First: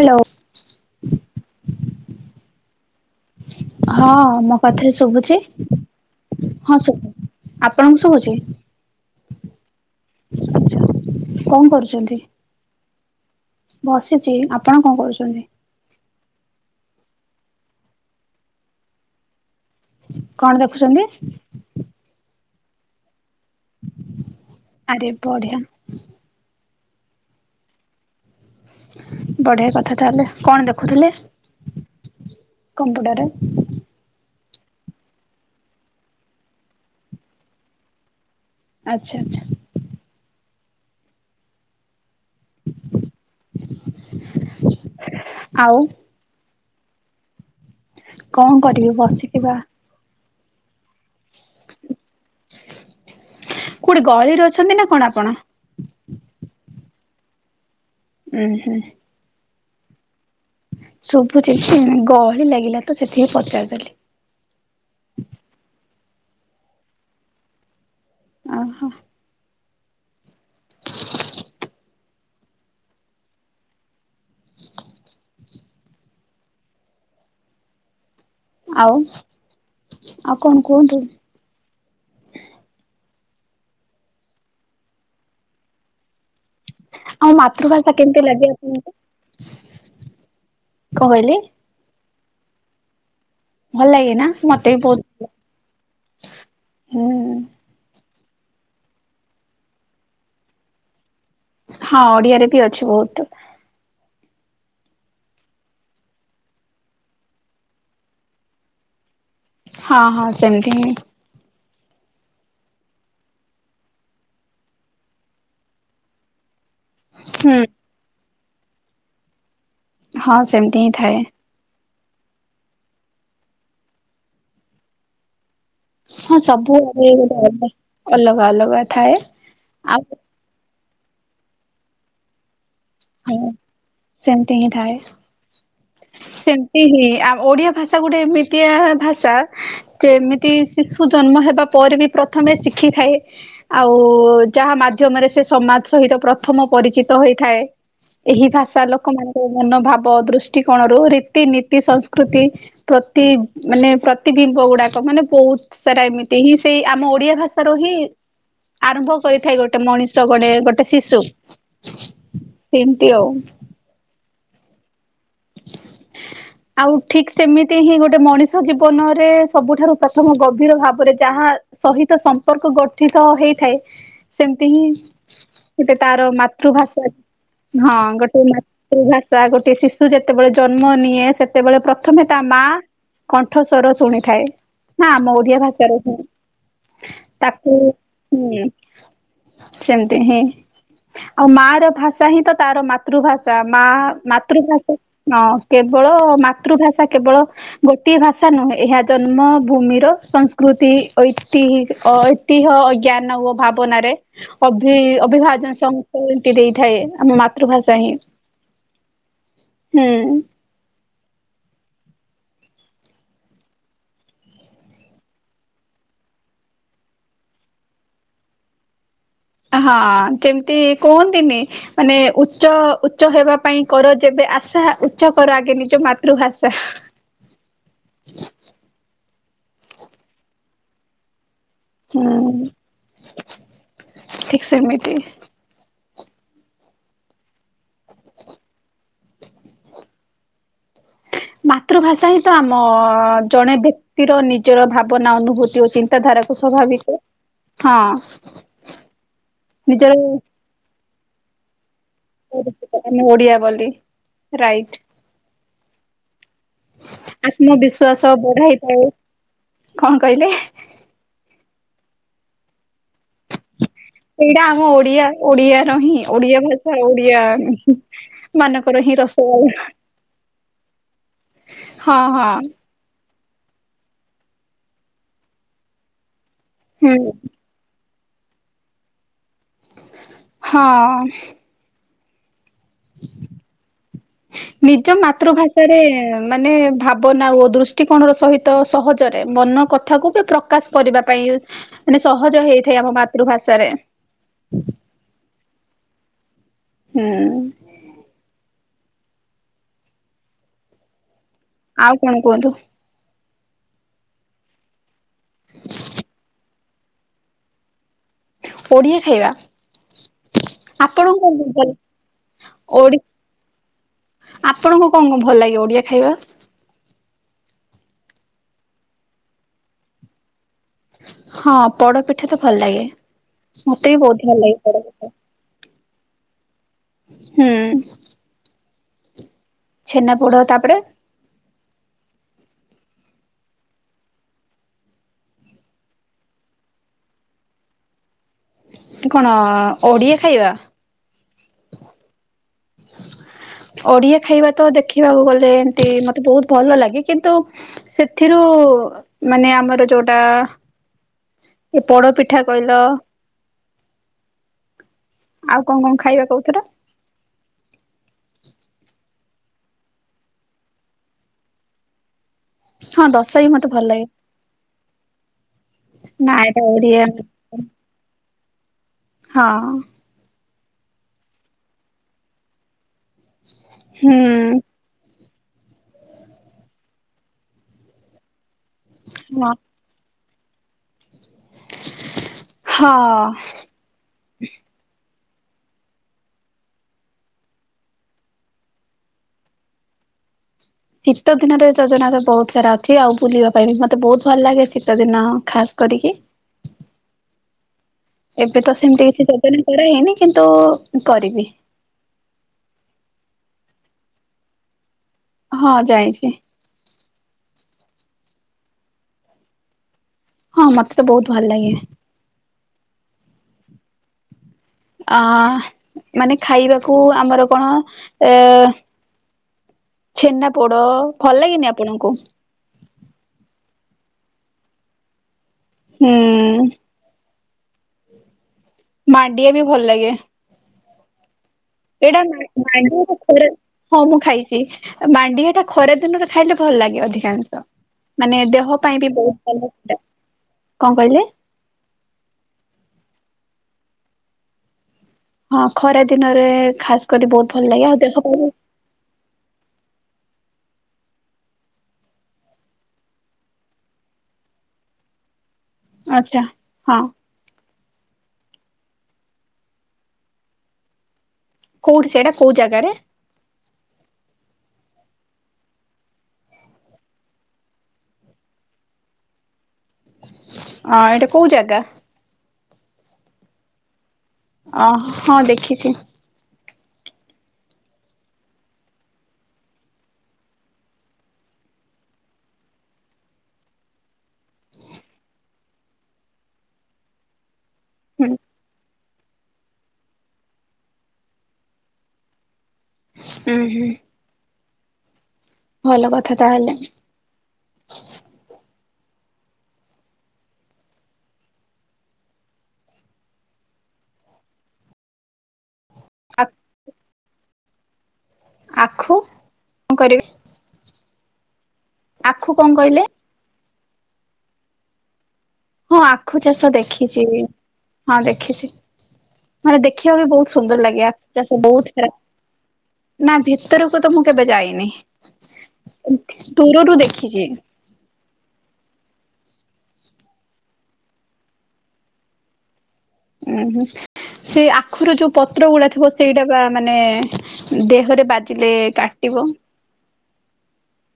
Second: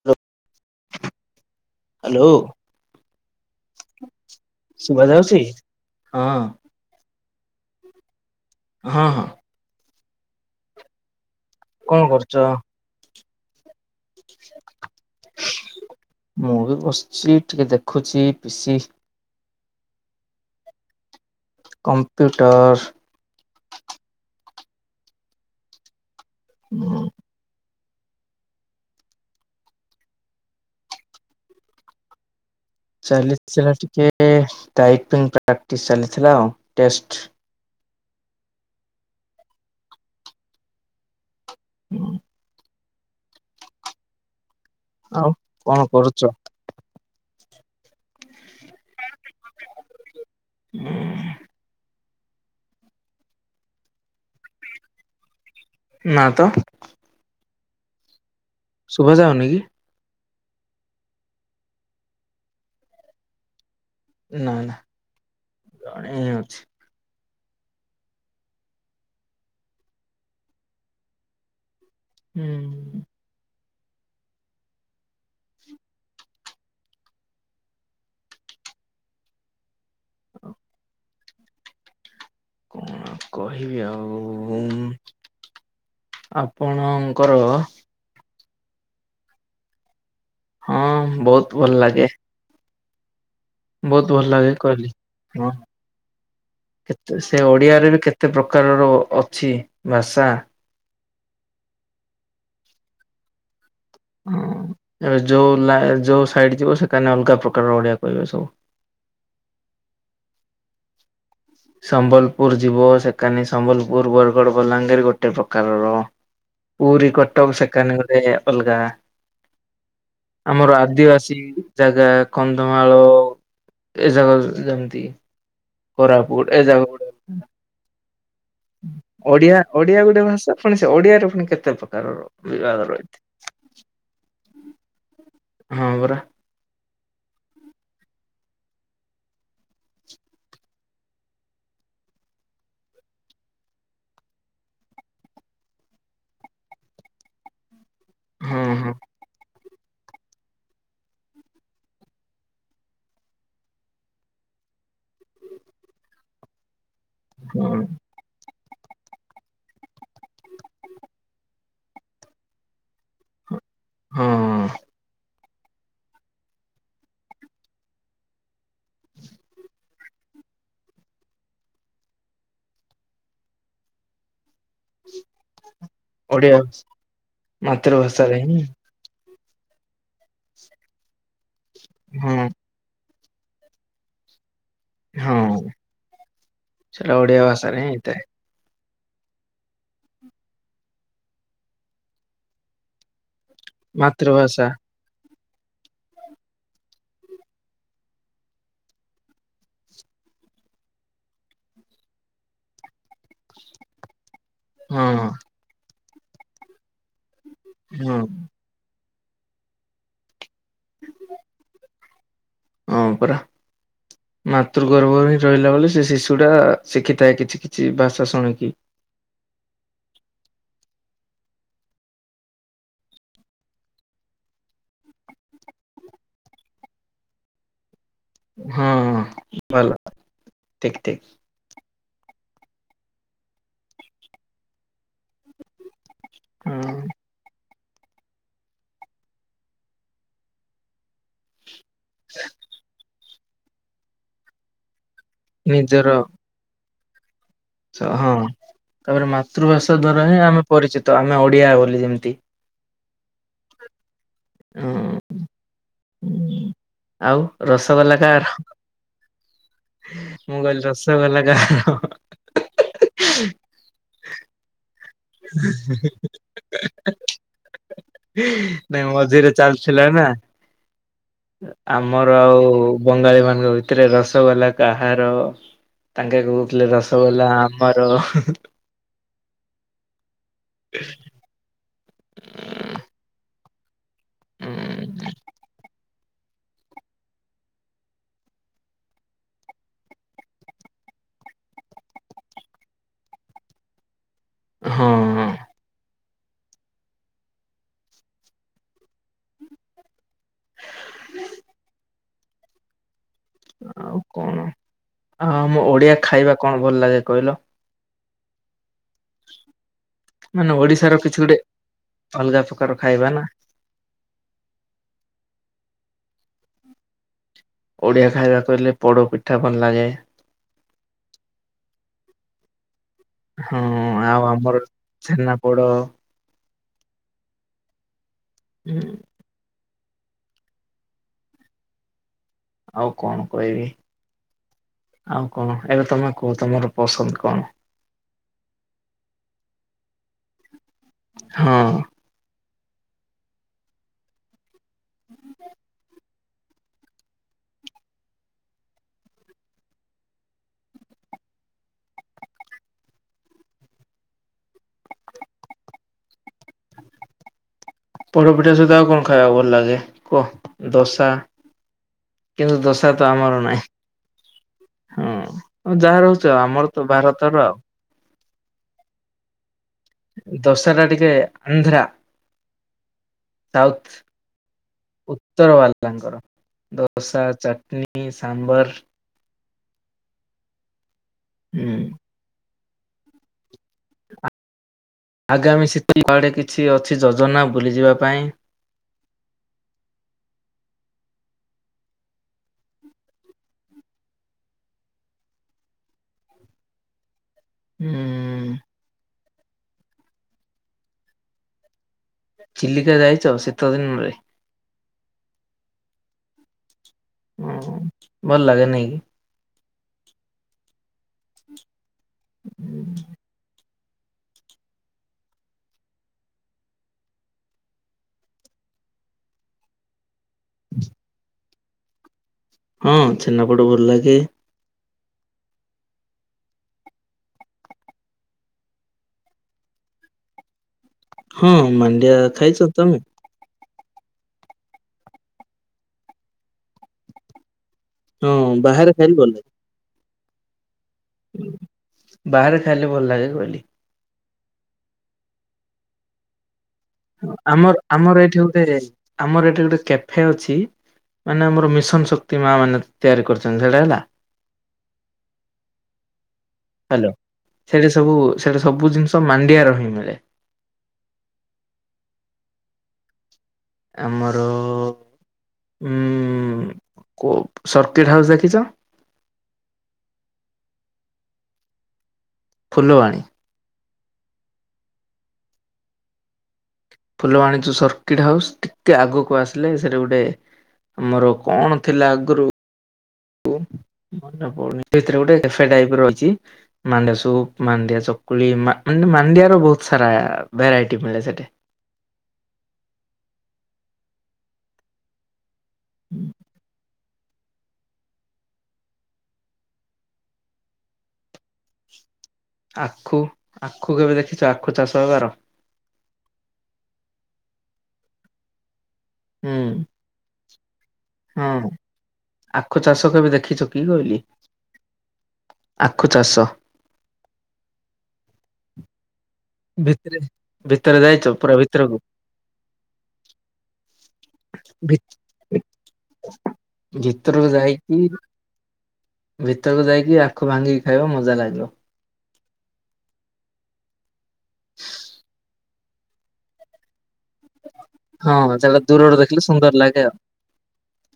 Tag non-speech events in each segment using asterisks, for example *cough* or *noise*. Hello. Hello ହଁ ମୋ କଥା ଏ ଶୁଭା ଶୁଭୁଛି ଯାଉଛି? ହଁ ଶୁୁ ଆପଣଙ୍କୁ ଶୁଭୁଛି? ହଁ ହଁ। ଆଚ୍ଛା କଣ କରୁଛନ୍ତି? ବସିଛି ଆପଣ କଣ କରୁଛନ୍ତି? ସେ ଟିକେ ଦେଖୁଛି ପି ସି କଣ ଦେଖୁଛନ୍ତି? କମ୍ପ୍ୟୁଟରସ୍। ଆରେ ବଢ଼ିଆ। ହୁଁ। ବଢିଆ କଥା ତାହେଲେ କଣ ଦେଖୁଥିଲେ? କମ୍ପ୍ୟୁଟରରେ ଚାଲିଥିଲା ଟିକେ ଟାଇପିଙ୍ଗ୍ ପ୍ରାଟିସ୍ ଚାଲିଥିଲା ଆଉ ଟେଷ୍ଟ୍। ଆଚ୍ଛା ଆଚ୍ଛା। ହୁଁ। ଆଉ କଣ କରୁଛ? କଣ କରିବି ବସିଛିବା। ହୁଁ। କୋଉଠି ଗଳିରେ ଅଛନ୍ତି ନା କଣ ଆପଣ? ନାଁ ତ । ଉୁଁ ଶୁଭା ଯାଉନି କି? ସଭୁଛି ହୁଁ ଗହଳି ଲାଗିଲା ତ ସେତିକି ପଚାରିଦେଲି। ନାଁ ନାଁ ଜଣେ ଅଛି। ଆଉ ହଁ। ହୁଁ । ଆଉ ଆଉ କଣ କୁହନ୍ତୁ । କଣ କହିବି ଆଉ ଉଁ ଆ ଆଉ ମାତୃଭାଷା କେମତି ଲାଗେ ଆପଣଙ୍କୁ? କଣ ହଁ କହିଲେ ବହୁତ୍ ଭଲ ଲାଗେ। ବହୁତ ଭଲ ନା ଲାଗେ ମତେ ବି କହିଲି ବହୁତ ହଁ ହୁଁ କେତେ ସେ ଓଡିଆରେ ବି କେ କେତେ ପ୍ରକାରର ଅଛି ଭାଷା? ହଁ ଓଡିଆରେ ବି ଅଛି ବହୁତ। ହଁ ଏବେ ଯୋଉ ଲାଏ ଯୋଉ ସାଇଡ୍ ଯିବ ସେକାନେ ଅଲଗା ପ୍ରକାରର ଓଡିଆ କହିବେ ସବୁ। ହଁ ହଁ ସେମତି ହିଁ । ସମ୍ବଲପୁର ଯିବ ସେକାନି ସମ୍ବଲପୁର ବରଗଡ ବଲାଙ୍ଗୀର ଗୋଟେ ପ୍ରକାରର । ପୁରୀ କଟକ ହୁଁ ସେକାନେ ଗଲେ ଅଲଗା ହଁ । ଆମର ସେମିତି ହିଁ ଥାଏ ଆଦିବାସୀ ଜାଗା କନ୍ଧମାଳ ଏ ଜାଗା ଯେମିତି । ହଁ ସବୁ ଆଡେ ଗୋଟେ ଅଲଦା । ଓଡିଆ ଓଡିଆ ଆଉ ଗୋଟେ ଭାଷା ପୁଣି ସେ ଓଡିଆରେ ପୁଣି କେତେ ପ୍ରକାରର ବିବାଦ । ହଁ ସେମିତି ହିଁ ଥାଏ ହଁ ପରା ସେମିତି ହିଁ ଟା ଓଡିଆ ଭାଷା ଗୋଟେ ଏମିତିଆ ଭାଷା ଯେମିତି ଶିଶୁ ଜନ୍ମ ହେବା ପରେ ବି ପ୍ରଥମେ ଶିଖିଥାଏ ଆଉ ଯାହା ମାଧ୍ୟମରେ ସେ ସମାଜ ସହିତ ପ୍ରଥମ ପରିଚିତ ହୋଇଥାଏ ଏହି ହଁ ଭାଷା ହଁ ଲୋକ ମାନଙ୍କ ମନୋଭାବ ଦୃଷ୍ଟିକୋଣରୁ ରୀତି ନୀତି ସଂସ୍କୃତି ପ୍ରତି ମାନେ ପ୍ରତି ଦି ବଉଡାକ ମାନେ ବହୁତ ସାରା ଏମିତି ହିଁ ସେଇ ଆମ ଓଡିଆ ହଁ ଭାଷାର ହିଁ ଆରମ୍ଭ କରିଥାଏ ଗୋଟେ ମଣିଷ ଗୋଟେ ଗୋଟେ ଶିଶୁ । ସେମିତି ଆଉ । ହଁ ଅଁ ଆଉ ଠିକ ସେମିତି ହିଁ ଗୋଟେ ମଣିଷ ଜୀବନରେ ସବୁଠାରୁ ପ୍ରଥମ ଗଭୀର ଭାବରେ ଯା ତାହା ସହିତ ସମ୍ପର୍କ ଗଠିତ ହେଇଥାଏ । ସେମତି ହିଁ ଗୋଟେ ତାର ଓଡିଆ ମାତୃଭାଷା ହଁ ମାତୃଭାଷାରେ ଗୋଟେ ହିଁ ମାତୃଭା ତା ଗୋଟେ ଶିଶୁ ଯେତେବେଳେ ଜନ୍ମ ନିଏ ସେତେବେଳେ ପ୍ରଥମେ ତା ହଁ ମା କଣ୍ଠସ୍ଵର ଶୁଣିଥାଏ । ହଁ ଆମ ଓଡିଆ ଭାଷାରେ ତ ସେଟା ଓଡିଆ ତାକୁ ଭାଷାରେ ହିଁ ହେଇଥାଏ ଉଁ । ସେମିତି ହିଁ ଆଉ ମା ର ଭାଷା ହିଁ ତ ତାର ମାତୃଭା ତା ମାଆ ମାତୃଭାଷା। ମାତୃଭା ହଁ କେବଳ ମାତୃଭାଷା କେବଳ ଗୋଟିଏ ଭାଷା ନୁହେଁ ଏହା ଜନ୍ମ ଭୂ ମିର ସଂସ୍କୃତି ଐତିହି ଐତିହ୍ୟ ଅଜ୍ଞାନ ଓ ଭାବନାରେ ଅଭି ହଁ ଅଭିଭାଜନ ସଂ ସୃତି ଦେଇଥାଏ ଆମ ମାତୃଭାଷା ହିଁ ହଁ। । ହୁଁ । ହଁ ପରା । ମାତୃ ଗର୍ବ ହିଁ ରହିଲା ବୋଲି ସେ ଶିଶୁ ଟା ଶିଖିଥାଏ କିଛି କିଛି ଭାଷା ଶୁଣିକି । ହଁ ଯେମିତି କୁହନ୍ତିନି ମାନେ ଉଚ୍ଚ ଉଚ୍ଚ ହେବା ପାଇଁ କର ଯେବେ ଆଶା ଉଚ୍ଚକର ଆଗେ ନିଜ ମାତୃଭାଷା। ହଁ ଭଲ ଠିକ ଠିକ। ହୁଁ ଠିକ୍ ସେମିତି ହଁ ଅଁ ମାତୃଭାଷା ହିଁ ତ ଆମ ଅଅ ଜଣେ ବ୍ୟକ୍ତିର ନିଜର ଭା ଭାବନା ଅନୁଭୂତି ଓ ନିଜର ଚିନ୍ତାଧାରାକୁ ସ୍ୱାଭାବିକ ହଁ ତାପରେ ମାତୃଭାଷା ନିଜର ଦ୍ଵାରା ହିଁ ଆମେ ପରିଚିତ ଆମେ ଓଡିଆ ବୋଲି ଯେମ ତି, ଓଡିଆ ବୋଲି ରାଇଟ୍। ଉଁ ଆଉ ରସଗୋଲା କା'ର। ବଢାଇଥାଏ କଣ କହିଲେ ମୁଁ କହିଲି ରସ ଗୋଲା କାହାର। ଏଇଟା ଆମ ଓଡିଆ ଓଡିଆ ର ହିଁ ଓଡିଆ ଭାଷା ଓଡିଆ ନାଇଁ ମାନଙ୍କର ହିଁ ମଝିରେ ରସଗୋଲା। ଚାଲିଥିଲା ନା ହଁ ଆମର ହଁ ଆଉ ବଙ୍ଗାଳୀ ମା ତାଙ୍କ ଭିତରେ ରସଗୋଲା କାହାର ତାଙ୍କେ କହୁଥିଲେ ହୁଁ ରସଗୋଲା ଆମର। ହ। ହଁ। ନିଜ ମାତୃଭାଷାରେ ଏ ମାନେ ଭାବନା ଓ ଦୃଷ୍ଟିକୋଣ ର ସହିତ ସହଜରେ ମନ କଥାକୁ ବି ପ୍ରକାଶ କରିବା ପାଇଁ ଇ ମାନେ ସହଜ ହେଇଥାଏ ଆମ ମାତୃଭାଷାରେ। ହଁ। ହୁଁ। ଆଉ କଣ କୁହନ୍ତୁ? ଆଉ କଣ ଆଉ ଆମ ଓଡିଆ ଖାଇବା କଣ ଭଲ ଲାଗେ କହିଲ? ଓଡିଆ ଖାଇବା ମାନେ ଓଡିଶାର କିଛି ଆପଣଙ୍କୁ ଗୋଟେ କଣ ଭଲ ଅଲଗା ପ୍ରକାର ଓଡି ଖାଇବା ନା? ଆପଣଙ୍କୁ କଣ କଣ ଭଲ ଲାଗିବ ଓଡିଆ ଖାଇବା? ଓଡ଼ିଆ ଖାଇବା କହିଲେ ପୋଡ଼ ପିଠା ଭଲ ଲାଗେ। ହଁ ପୋଡପିଠା ତ ଭଲ ଲାଗେ। ହଁ ମତେ ବି ବହୁତ ଆଉ ଭଲ ଲାଗେ ଆମର ପୋଡ ପିଠା ଛେନାପୋଡ। ହୁଁ। ହୁଁ। ଛେନା ପୋଡ ତା ପରେ ଆଉ କଣ କହିବି? ଆଉ କଣ ଏବେ ତମେ କୁହ ତମର ପସନ୍ଦ କଣ? କଣ ଅଅ ଓଡିଆ ଖାଇବା? ହଁ। ଓଡିଆ ଖାଇବା ତ ଦେଖିବାକୁ ଗଲେ ଏମତି ମତ୍ ବହୁତ ଭଲ ଲାଗେ କିନ୍ତୁ ସେଥିରୁ ମାନେ ଆମର ଯୋଉଟା ଏ ପୋଡପିଠା କହିଲ ଆଉ କଣ କଣ ଖାଇବା କହୁଥିଲ? ପୋଡପିଠା ସହିତ ଆଉ କଣ ଖାଇବାକୁ ଭଲ ଲାଗେ କୁହ ଦୋସା? କିନ୍ତୁ ଦୋଶା ହଁ ତ ଦଶ ଆମର ବି ନାହିଁ। ମତେ ଭଲ ଲାଗେ ହଁ ଆ ଯାହା ରହୁଛ ନା ଆଉ ଏଇଟା ଆମର ତ ଓଡିଆ ଭାରତର ଆଉ। ହଁ। ଦଶରା ଟିକେ ଆନ୍ଧ୍ରା ହୁଁ। ଉତର ବାଲାଙ୍କର ଦୋସା ଚଟନୀ ସାମ୍ବର ନା ହୁଁ। ହଁ। ଆଗାମୀ ସ୍ଥିତି କୁଆଡେ କିଛି ଅଛି ଯୋଜନା ବୁଲିଯିବା ପାଇଁ? ଶୀତ ଦିନରେ ଯୋଜନା ତ ବହୁତ ସାରା ଅଛି ।ଆଉ ବୁଲିବା ପାଇଁ ମତେ ବହୁତ ଭଲ ଲାଗେ ।ଶୀତ ଦିନ ଖାସ୍ କରିକି ହୁଁ। ଏବେ ତ ସେମିତି କିଛି ଯୋଜନା କରାହଇନି କିନ୍ତୁ କରିବି। ଚିଲିକା ଯାଇଛ ଶୀତ ଦିନରେ? ହଁ ଯାଇଛି। ହଁ ଭଲ ଲାଗେ ନାଇକି? ହଁ ମତେ ତ ବହୁତ ଭଲ ଲାଗେ। ଅ ମାନେ ଖାଇବାକୁ ଆମର କଣ ଏ ଛେନା ପୋଡ। ଭଲ ଲାଗେନି ଆପଣଙ୍କୁ? ହଁ ଛେନାପୁଡ଼ ଭଲ ଲାଗେ। ହୁଁ। ମାଡିଆ ବି ଭଲ ଲାଗେ। ହଁ ମାଣ୍ଡିଆ ଏଇଟା ଖାଇଛ ତମେ ମ *inaudible* ହଁ ମୁଁ ଖାଇଛି ମାଣ୍ଡିଆ ଟା ଖରା ଦିନରେ ଖାଇଲେ ଭଲ ଲାଗେ ଅଧିକାଂଶ। ହଁ ମାନେ ଦେହ ବାହାରେ ପାଇଁ ବି ଖାଇଲେ ବହୁତ ଲାଗେ। ଭଲ ସେଟା। କଣ କହିଲେ? ବାହାରେ ଖାଇଲେ ଭଲ ଲାଗେ କହିଲି। ହଁ ଖରା ଦିନରେ। ଖାସ କରି ବହୁତ ଭଲ ଆମର ଲାଗେ ଆଉ ଦେହ ଆମର ଏଇଠି ପାଇଁ ଗୋଟେ ଆମର ଏଇଠି ଗୋଟେ କ୍ୟାଫେ ଅଛି। ମାନେ ଆମର ମିଶନ ଶକ୍ତି ମା ମାନେ ତିଆରି କରିଛନ୍ତି ସେଇଟା ହେଲା। ଆଚଛା ହଁ। ସେଟା ସବୁ ସେଟା ସବୁ ଜିନିଷ ମାଣ୍ଡିଆ ର ହିଁ ମିଳେ। କୋଉଠି ସେଇଟା କୋଉ ଜାଗାରେ? ଆମର ଉ କ ସର୍କିଟ ହାଉସ୍ ଦେଖିଛ? ହଁ ଏଇଟା କୋଉ ଜାଗା? ଫୁଲବାଣୀ। ଅ ହଁ ଦେଖିଛି। ଫୁଲ ବାଣିଛୁ ସର୍କିଟ ହାଉସ୍ ଟିକେ ଆଗକୁ ଆସିଲେ ସେଟା ଗୋଟେ ଆମର କଣ ଥିଲା ଆଗରୁ ମନେ ପଡୁନି ସେଇଥୀ ଭିତରେ ଗୋଟେ ଟାଇପର ଅଛି ମାଣ୍ଡିଆ ସୁପ, ମାଣ୍ଡିଆ ହୁଁ ଚକୁଳି, ମା ମାଣ୍ଡିଆ ର ବହୁତ ସାରା ଭେରାଇଟି ମିଳେ ସେଠି। ହୁଁ ହୁଁ। ଭଲ କଥା ତାହେଲେ। ଆଖୁ ଆଖୁ କେବେ ଦେଖିଛୁ ଆଖୁ ଚାଷ ହେବାର? ଆଖୁ ଆ ହୁଁ। ହଁ କଣ ଆଖୁ କହିଲେ ଚାଷ କେବେ ଦେଖିଛ କି କହିଲି? ହଁ ଆଖୁ ଚାଷ ଦେଖିଛି। ହଁ ଦେଖ କିଛି ମାନେ ଦେଖିବା ଭିତରେ ବି ବହୁତ ସୁନ୍ଦର ଭିତରେ ଲାଗେ ଯାଇଛ ଆଖୁ ପୁରା ଚାଷ ବହୁତ ଭିତରକୁ ସାରା। ନା ଭିତର କଥା ତ ମୁଁ କେବେ ଯାଇନି ଭିତରକୁ ଦୂରରୁ ଦେଖିଛି। ଯାଇକି ଭିତରକୁ ଯାଇକି ଆଖୁ ଭାଙ୍ଗିକି ଖାଇବ ମଜା ଲାଗିବ। ଉୁଁ ହୁଁ ସେ ଆଖୁ ର ଯୋଉ ପତ୍ର ଗୁଡା ଥିବ ସେଇଟା ବା ମାନେ ଦେହରେ ହଁ ବାଜିଲେ ସେଜାକ ଦୂରରୁ ଦେଖିଲେ କାଟିବ ସୁନ୍ଦର ଲାଗେ ଆଉ।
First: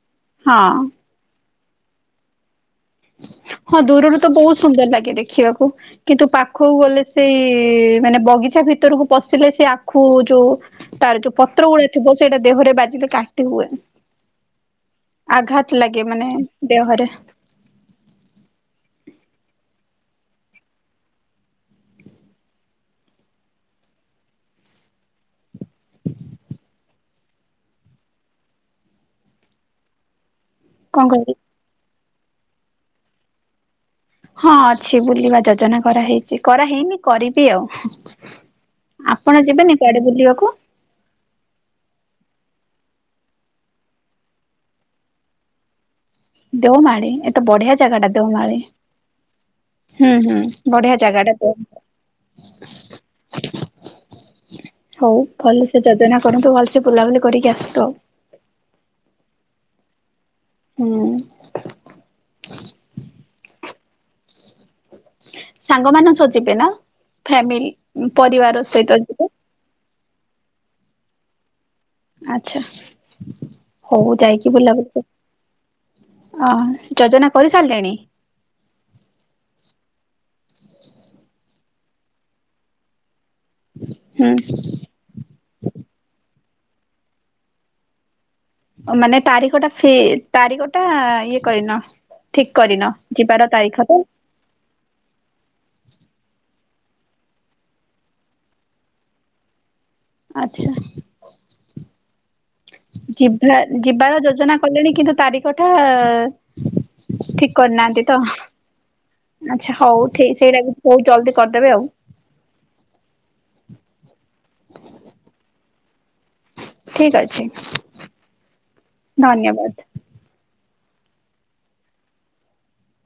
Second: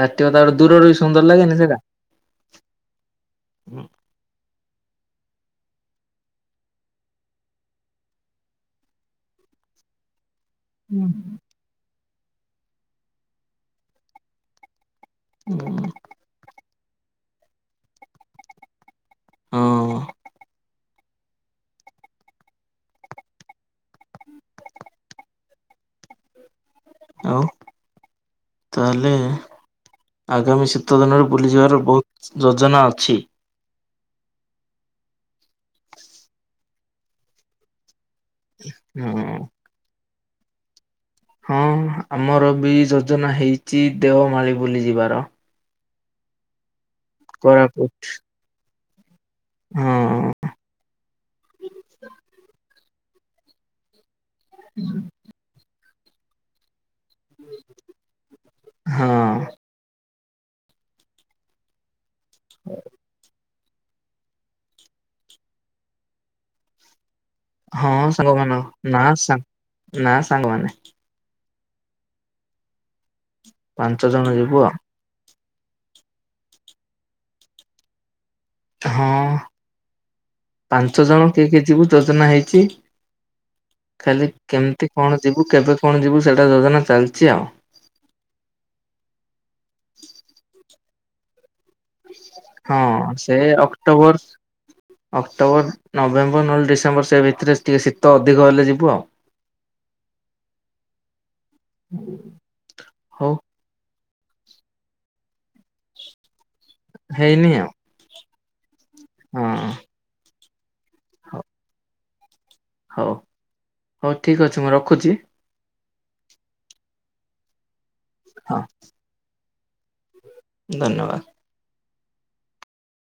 କତିବ ତା ଆଡୁ ହଁ ଦୂରରୁ ବି ସୁନ୍ଦର ଲାଗେନି ସେଟା। ହଁ ଦୂରରୁ ତ ବହୁତ ସୁନ୍ଦର ଲାଗେ ଦେଖିବାକୁ। କିନ୍ତୁ ପାଖକୁ ଗଲେ ସେଇ ମାନେ ବଗିଚା ଭିତରକୁ ପଶିଲେ ସେ ଆଖୁ ଯୋଉ ତାର ଯୋଉ ପତ୍ର ଗୁଡା ଥିବ ସେଇଟା ଦେହରେ ବାଜିଲେ କାଟି ହୁଏ। ଆଘାତ ଲାଗେ ମାନେ ଦେହରେ। ହଁ। ଆଉ ତାହଲେ? ଆଗାମୀ ଶୀତ କଣ ଦିନରେ କହିବି ବୁଲିଯିବାର ବହୁତ ଯୋଜନା ଅଛି। ହଁ ଅଛି ବୁଲିବା ଯୋଜନା କରାହେଇଛି କରାହେଇନି କରିବି ଆଉ। ହଁ ଆପଣ ଯିବେନି କୁଆଡେ ବୁଲିବାକୁ? ହଁ ଆମର ବି ଯୋଜନା ହେଇଛି ଦେଓମାଳିୀ ବୁଲିୁ ଯିବାର। ଦେଓମାଳି ଏତେ ବଢିଆ କୋରାପୁଟ ଜାଗା ଟା ଦେଓମାଳି। ହଁ ହୁଁ ହୁଁ ବଢିଆ ଜାଗାଟ ଦେଓମାଳି। ହଉ ଭଲସେ ଯୋଜନା କରନ୍ତୁ ଭଲ। ବୁଲାବୁଲି କରିକି ଆସନ୍ତୁ ଆଉ। ହଁ। ହୁଁ। ହ ସାଙ୍ଗ ମାନ ସହ ଯିବେ ନା? ଫ୍ୟାମିଲି, ହଁ ସାଙ୍ଗମାନ ପରିବାର ସହିତ ନା ଯିବ? ସା ନା ସାଙ୍ଗମାନେ ଆଛା ପାଞ୍ଚ ହଉ ଜଣ ଯାଇକି ଯିବୁ ବୁଲା ବୁଲି କ ଅ ହୋ ଯୋଜନା କରି ସାରିଲେଣି? ହଁ ପାଞ୍ଚ ଜଣ କିଏ କିଏ ଯିବୁ ଯୋଜନା ହେଇଛି। ଖାଲି ହୁଁ କେମିତି କଣ ଯିବୁ କେବେ କଣ ଯିବୁ? ସେ ଇଟା ଯୋଜନା ଚାଲିଛି ଆଉ। ମାନେ ତାରିଖ ଟା ଫିର୍ ତାରିଖଟା ଇଏ କରିନ? ଠିକ ହଁ କରିନ ସେ ଯିବାର ତାରିଖ ତ ଅକ୍ଟୋବର ଅକ୍ଟୋବର ନଭେମ୍ବର ନହେଲେ ଡିସେ ମ୍ୱର ଭିତରେ ଟିକେ ଶୀତ ଅଧିକ ହେଲେ ଯିବୁ ଆଉ। ଆଛା। ହୁଁ ଯିବା ଯିବାର ଯୋଜନା କଲେଣି କିନ୍ତୁ ତାରିଖ ଟା ଠିକ ହେଇନି ଆଉ କରିନାହାନ୍ତି ତ। ହଁ ଆଚ୍ଛା ହଉ ଠିକ ସେଇଟା ବି ବହୁତ ଜଲ୍ଦି ହଉ କରିଦେବେ ଆଉ। ହଉ ହଉ ଠିକ ଅଛି ମୁଁ ରଖୁଛି। ଠିକ ଅଛି। ହଁ। ଧନ୍ୟବାଦ। ଧନ୍ୟବାଦ।